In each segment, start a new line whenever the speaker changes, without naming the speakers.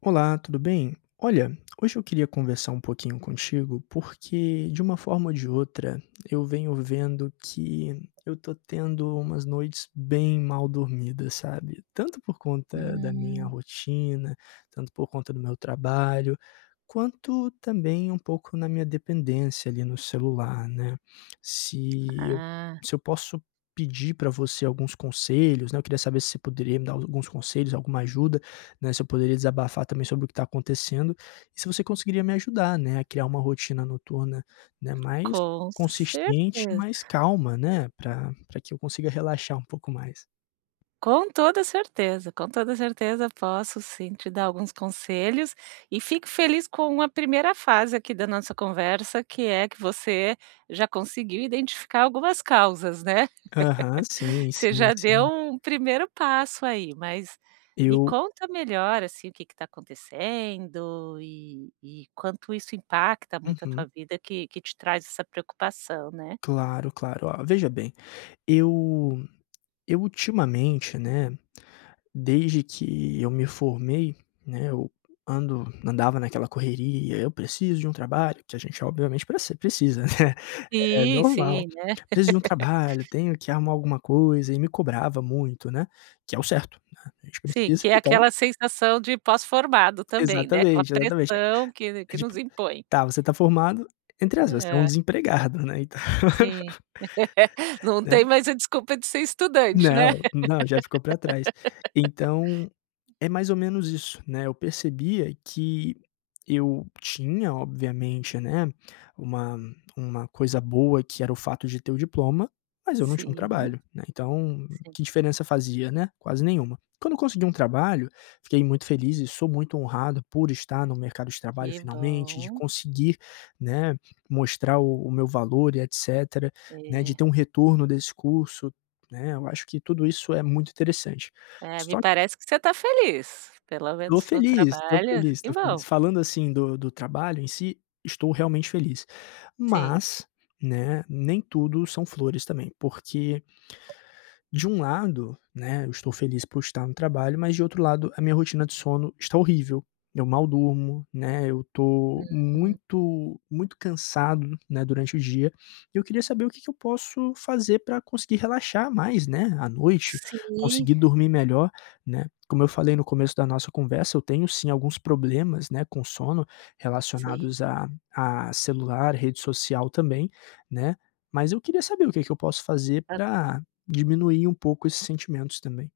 Olá, tudo bem? Olha, hoje eu queria conversar um pouquinho contigo, porque de uma forma ou de outra eu venho vendo que eu tô tendo umas noites bem mal dormidas, sabe? Tanto por conta da minha
Hum,
rotina, tanto por conta do meu trabalho, quanto também um pouco na minha dependência ali no celular, né? Se eu,
ah,
se eu posso pedir para você alguns conselhos, né? Eu queria saber se você poderia me dar alguns conselhos, alguma ajuda, né, se eu poderia desabafar também sobre o que está acontecendo e se você conseguiria me ajudar, né, a criar uma rotina noturna, né, mais
com
consistente,
certeza,
mais calma, né, para que eu consiga relaxar um pouco mais.
com toda certeza, com toda certeza posso sim te dar alguns conselhos e fico feliz com a primeira fase aqui da nossa conversa, que é que você já conseguiu identificar algumas causas, né.
Aham, sim,
Você
sim,
já deu
sim.
um primeiro passo aí, mas me
Eu
conta melhor, assim, o que está acontecendo e quanto isso impacta muito a tua
Uhum.
vida que te traz essa preocupação, né.
Claro, claro. Ó, veja bem, eu eu ultimamente, né, desde que eu me formei, né, eu ando andava naquela correria. Eu preciso de um trabalho, que a gente obviamente prece precisa, né. É
Sim,
normal.
sim, né.
Preciso de um trabalho, tenho que arrumar alguma coisa e me cobrava muito, né, que é o certo, né, a gente
Sim,
precisa.
que é
Então
aquela sensação de pós-formado também, né, aquela
exatamente, exatamente.
pressão
É
que nos
tipo,
impõe.
tá, você tá formado, entre aspas, você é um
Hã,
desempregado, né, então,
sim. Não
né.
tem mais a desculpa de ser estudante, né.
Não, não, já ficou pra trás. Então É mais ou menos isso, né. Eu percebia que eu tinha, obviamente, né, uma uma coisa boa que era o fato de ter o diploma, mas eu não tinha um
Sim,
trabalho, né, então
sim,
que diferença fazia, né, quase nenhuma. Quando eu consegui um trabalho, fiquei muito feliz e sou muito honrado por estar no mercado de trabalho
que
finalmente, de
bom.
conseguir, né, mostrar o meu valor e etcétera, né, de
É.
ter um retorno desse curso, né. Eu acho que tudo isso é muito interessante.
É, me
Só
parece que você está feliz, pelo
Tô
menos no
feliz, tô
trabalho,
feliz,
que
tô
bom.
feliz. Falando, assim, do trabalho em si, estou realmente feliz.
Sim.
Mas, né, nem tudo são flores também, porque de um lado, né, eu estou feliz por estar no trabalho, mas de outro lado, a minha rotina de sono está horrível. Eu mal durmo, né? Eu tô
Hum.
muito, muito cansado, né, durante o dia. E eu queria saber o que que eu posso fazer para conseguir relaxar mais, né, à noite,
Sim,
conseguir dormir melhor, né? Como eu falei no começo da nossa conversa, eu tenho sim alguns problemas, né, com sono
sim.
relacionados a celular, rede social também, né? Mas eu queria saber o que que eu posso fazer para diminuir um pouco esses sentimentos também.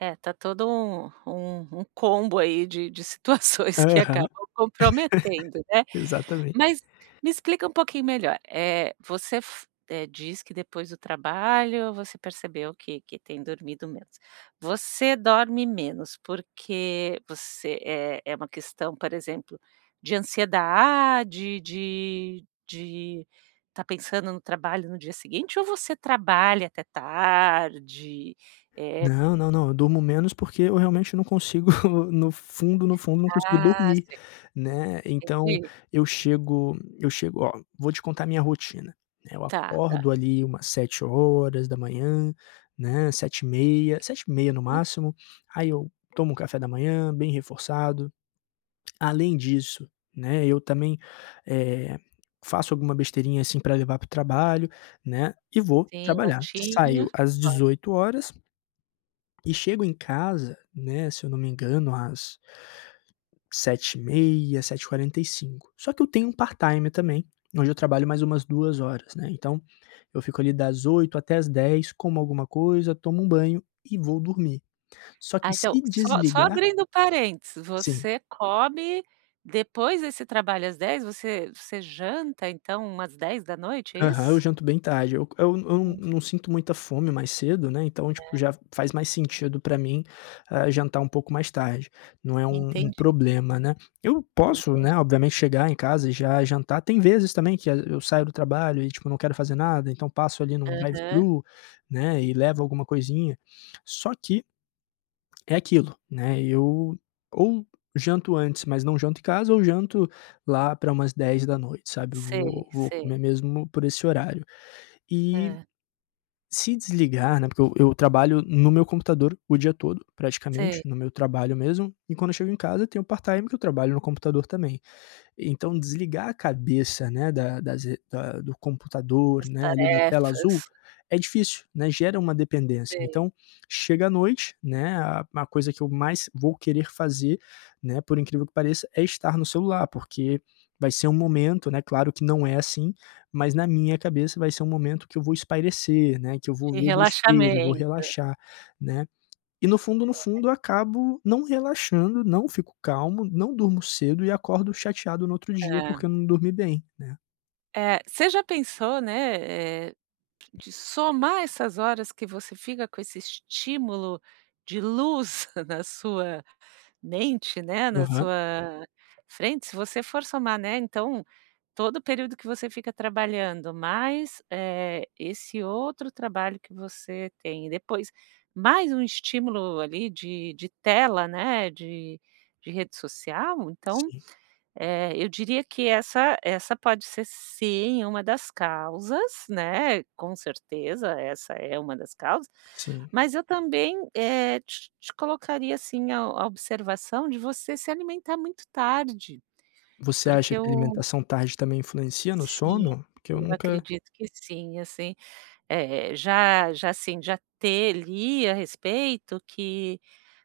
É, tá todo um combo aí de situações que
Aham,
acabam comprometendo, né.
exatamente.
Mas me explica um pouquinho melhor. É, você diz que depois do trabalho você percebeu que tem dormido menos. Você dorme menos porque você é uma questão, por exemplo, de ansiedade, de tá pensando no trabalho no dia seguinte ou você trabalha até tarde? é
Não, não, não, eu durmo menos porque eu realmente não consigo, no fundo, no fundo, não consigo
Ah,
dormir,
sim,
né. Então
entendi.
eu chego eu chego ó, vou te contar a minha rotina, né. Eu
Tá, tá.
acordo ali umas 7 horas da manhã, né, 7:30, 7:30 no
En
máximo. Aí eu tomo um café da manhã bem reforçado. Além disso, né, eu também, eh, faço alguma besteirinha, assim, para levar para o trabalho, né, e vou
sim,
trabalhar. Saio
latinha.
às
Olha,
18 horas e chego em casa, né, se eu não me engano, às 7:30, 7:45. Só que eu tenho um part-time também, onde eu trabalho mais umas 2 horas, né, então eu fico ali das 8 até as 10, como alguma coisa, tomo um banho e vou dormir. Só que
ah,
se
então, só
desligar,
abrindo parênteses,
sim.
você come depois desse trabalho às 10? você janta, então, umas 22h, é
Aham, eu
isso?
janto bem tarde. Eu não
Hum,
não sinto muita fome mais cedo, né, então, tipo, já faz mais sentido pra mim, jantar um pouco mais tarde. Não é um
entendi,
problema, né. Eu posso,
entendi.
né, obviamente chegar em casa e já jantar. Tem vezes também que eu saio do trabalho e, tipo, não quero fazer nada, então passo ali num
Aham.
drive-thru, né, e levo alguma coisinha. Só que é aquilo, né, eu ou janto antes, mas não janto em casa, ou janto lá pra umas 10 da noite, sabe. Eu
Sei,
vou
sei.
comer mesmo por esse horário. E
Hã,
se desligar, né, porque eu trabalho no meu computador o dia todo, praticamente,
sei.
no meu trabalho mesmo, e quando eu chego em casa tem o part-time que eu trabalho no computador também. Então desligar a cabeça, né, da das re da do computador,
As
né, ali da tela
tarefas,
azul, é difícil, né, gera uma dependência.
sei,
Então, chega à noite, né, a coisa que eu mais vou querer fazer, né, por incrível que pareça, é estar no celular, porque vai ser um momento, né, claro que não é assim, mas na minha cabeça vai ser um momento que eu vou espairecer, né, que eu vou
de
ver besteira, eu vou
relaxamento.
relaxar, né. E no fundo, no fundo, eu acabo não relaxando, não fico calmo, não durmo cedo e acordo chateado no outro dia,
É.
porque eu não dormi bem, né.
É, você já pensou, né, de somar essas horas que você fica com esse estímulo de luz na sua mente, né, na
Aham.
sua frente, se você for somar, né, então, todo o período que você fica trabalhando, mais, esse outro trabalho que você tem, e depois mais um estímulo ali de tela, né, de rede social, então
Sim,
é, eu diria que essa pode ser sim uma das causas, né, com certeza essa é uma das causas,
sim.
mas eu também, te colocaria assim a observação de você se alimentar muito tarde,
Você
porque
acha que a
eu
alimentação tarde também influencia no
sim,
sono? Porque eu
eu
nunca.
acredito que sim, assim, já assim, já ter li a respeito que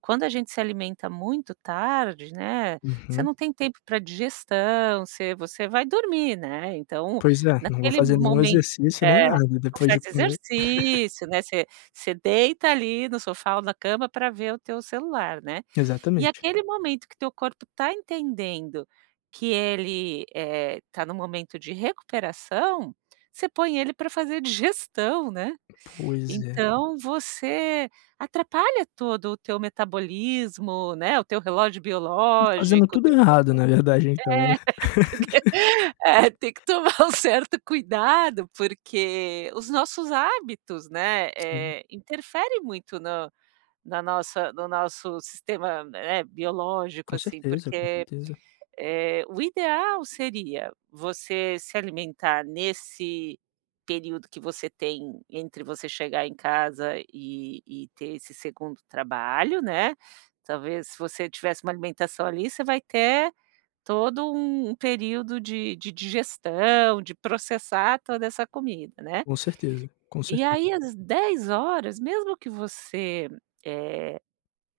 quando a gente se alimenta muito tarde, né, você
Uhum.
não tem tempo para digestão, você vai dormir, né, então
Pois é, não vou
naquele
fazer nenhum
momento
exercício nem
é,
nada
não
depois
faz
de comer.
exercício, né, você deita ali no sofá ou na cama para ver o teu celular, né. E
Exatamente.
aquele momento que teu corpo está entendendo que ele, está no momento de recuperação, você põe ele para fazer digestão, né.
Pois é.
Então você atrapalha todo o teu metabolismo, né, o teu relógio
Tô fazendo
biológico,
tudo
teu
errado, na verdade, então, né.
tem que tem que tomar um certo cuidado, porque os nossos hábitos, né,
Sim,
interfere muito no na nossa no nosso sistema, né, biológico,
com
assim,
certeza, com
porque
certeza,
o ideal seria você se alimentar nesse período que você tem entre você chegar em casa e ter esse segundo trabalho, né. Talvez se você tivesse uma alimentação ali, você vai ter todo um período de digestão, de processar toda essa comida, né.
com certeza, com
E
certeza.
aí às 10h, mesmo que você, eh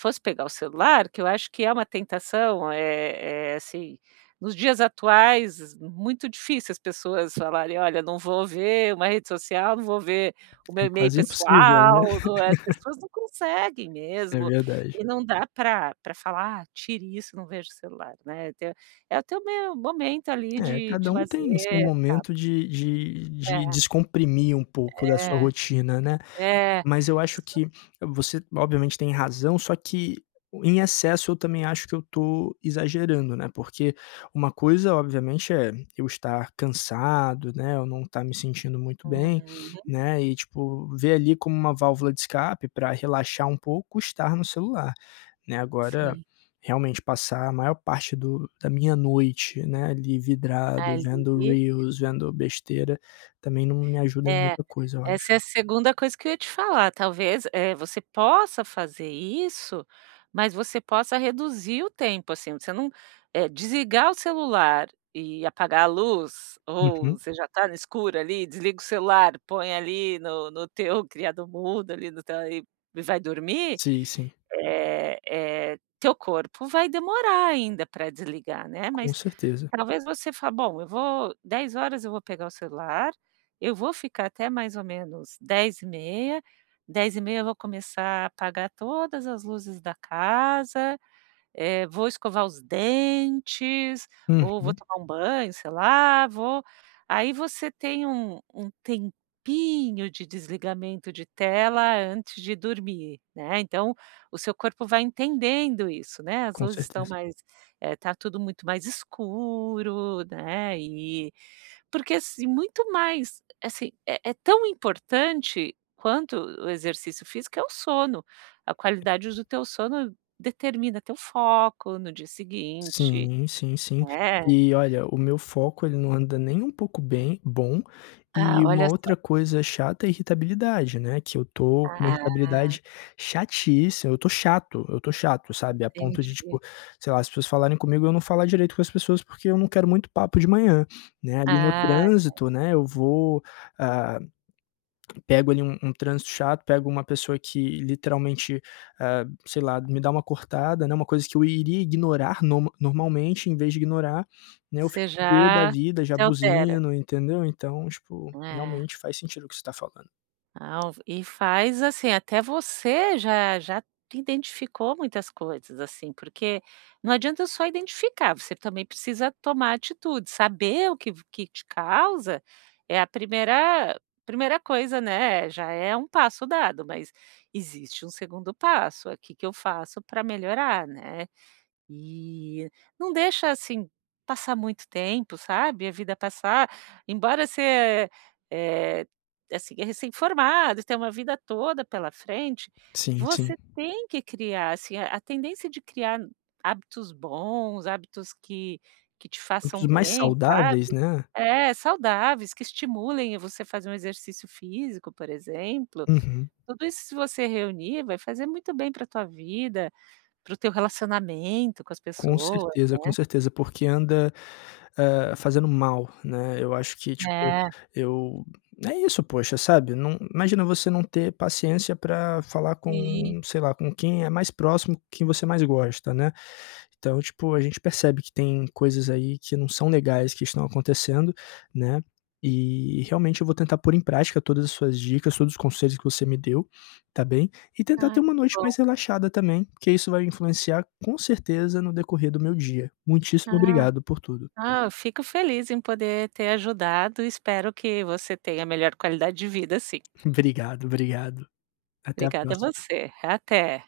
fosse pegar o celular, que eu acho que é uma tentação, é assim, nos dias atuais, muito difícil as pessoas falarem: "Olha, não vou ver uma rede social, não vou ver o meu
É
e-mail
quase impossível, né.
pessoal", não é, as pessoas não conseguem
É
mesmo,
verdade.
e não dá para pra falar: "Ah, tire isso, não vejo o celular", né, te é o teu meu momento ali
É,
de
cada um
lazer.
tem seu momento de de
É,
descomprimir um pouco da sua rotina, né.
é. É.
Mas eu acho que você obviamente tem razão, só que em excesso eu também acho que eu tô exagerando, né, porque uma coisa obviamente é eu estar cansado, né, eu não estar me sentindo muito bem,
Uhum,
né, e tipo, ver ali como uma válvula de escape para relaxar um pouco estar no celular, né. Agora,
sim.
realmente passar a maior parte do da minha noite, né, ali vidrado, vendo
Ali
reels, vendo besteira, também não me ajuda em
É.
muita coisa eu acho.
Essa é a segunda coisa que eu ia te falar, talvez, você possa fazer isso, mas você possa reduzir o tempo, assim, você não desligar o celular e apagar a luz, ou
Uhum.
você já está no escuro ali, desliga o celular, põe ali no teu criado mudo, ali no teu e vai dormir.
Sim, sim.
Eh, teu corpo vai demorar ainda para desligar, né,
Com
mas
certeza.
talvez você fa "Bom, eu vou 10h eu vou pegar o celular, eu vou ficar até mais ou menos 10h30. 10h30 eu vou começar a apagar todas as luzes da casa". Vou escovar os dentes, ou vou
Uhum,
tomar um banho, sei lá, vou aí você tem um tempinho de desligamento de tela antes de dormir, né, então o seu corpo vai entendendo isso, né, as
com
luzes estão
certeza.
mais tá tudo muito mais escuro, né, e porque, assim, muito mais assim, é tão importante quanto o exercício físico é o sono. A qualidade do teu sono determina teu foco no dia seguinte,
Sim, sim, sim.
né.
E olha, o meu foco ele não anda nem um pouco bem bom,
Ah,
e uma
olha
outra
só.
coisa chata é a irritabilidade, né, que eu tô com uma
Ah,
irritabilidade chatíssima, eu tô chato, sabe, a ponto de,
entendi.
tipo, sei lá, as pessoas falarem comigo, eu não falar direito com as pessoas, porque eu não quero muito papo de manhã, né, ali no
Ah,
trânsito, né, eu vou, ah pego ali um trânsito chato, pego uma pessoa que literalmente, sei lá, me dá uma cortada, né, uma coisa que eu iria ignorar normalmente, em vez de ignorar, né, eu
você
fico pê da
já
vida, já
se altera.
buzino, entendeu? Então, tipo,
É.
realmente faz sentido o que você tá falando.
Ah, o e faz, assim, até você já identificou muitas coisas, assim, porque não adianta só identificar, você também precisa tomar atitude, saber o que que te causa é a primeira coisa, né, já é um passo dado, mas existe um segundo passo, "O que que eu faço para melhorar?", né. E não deixa, assim, passar muito tempo, sabe, a vida passar, embora você, eh, assim, é recém-formado, tem uma vida toda pela frente,
Sim, sim.
você tem que criar, assim, a tendência de criar hábitos bons, hábitos que te
Um
façam
dos mais
bem,
saudáveis,
sabe.
né?
É, saudáveis, que estimulem você fazer um exercício físico, por exemplo.
Uhum.
Tudo isso se você reunir, vai fazer muito bem para a tua vida. Para o teu relacionamento com as pessoas.
Com certeza, porque anda, fazendo mal, né. Eu acho que, tipo,
É,
eu é isso, poxa, sabe, não imagina você não ter paciência pra falar
sim.
com, sei lá, com quem é mais próximo, quem você mais gosta, né. Então, tipo, a gente percebe que tem coisas aí que não são legais que estão acontecendo, né, e realmente eu vou tentar pôr em prática todas as suas dicas, todos os conselhos que você me deu, tá bem? E tentar
Ah,
ter uma
que
noite
bom.
mais relaxada também, porque isso vai influenciar com certeza no decorrer do meu dia. Muitíssimo
Ah,
obrigado por tudo.
ah, eu fico feliz em poder ter ajudado. Espero que você tenha melhor qualidade de vida, sim.
Obrigado, obrigado. Até a
Obrigada a
próxima.
você. Até.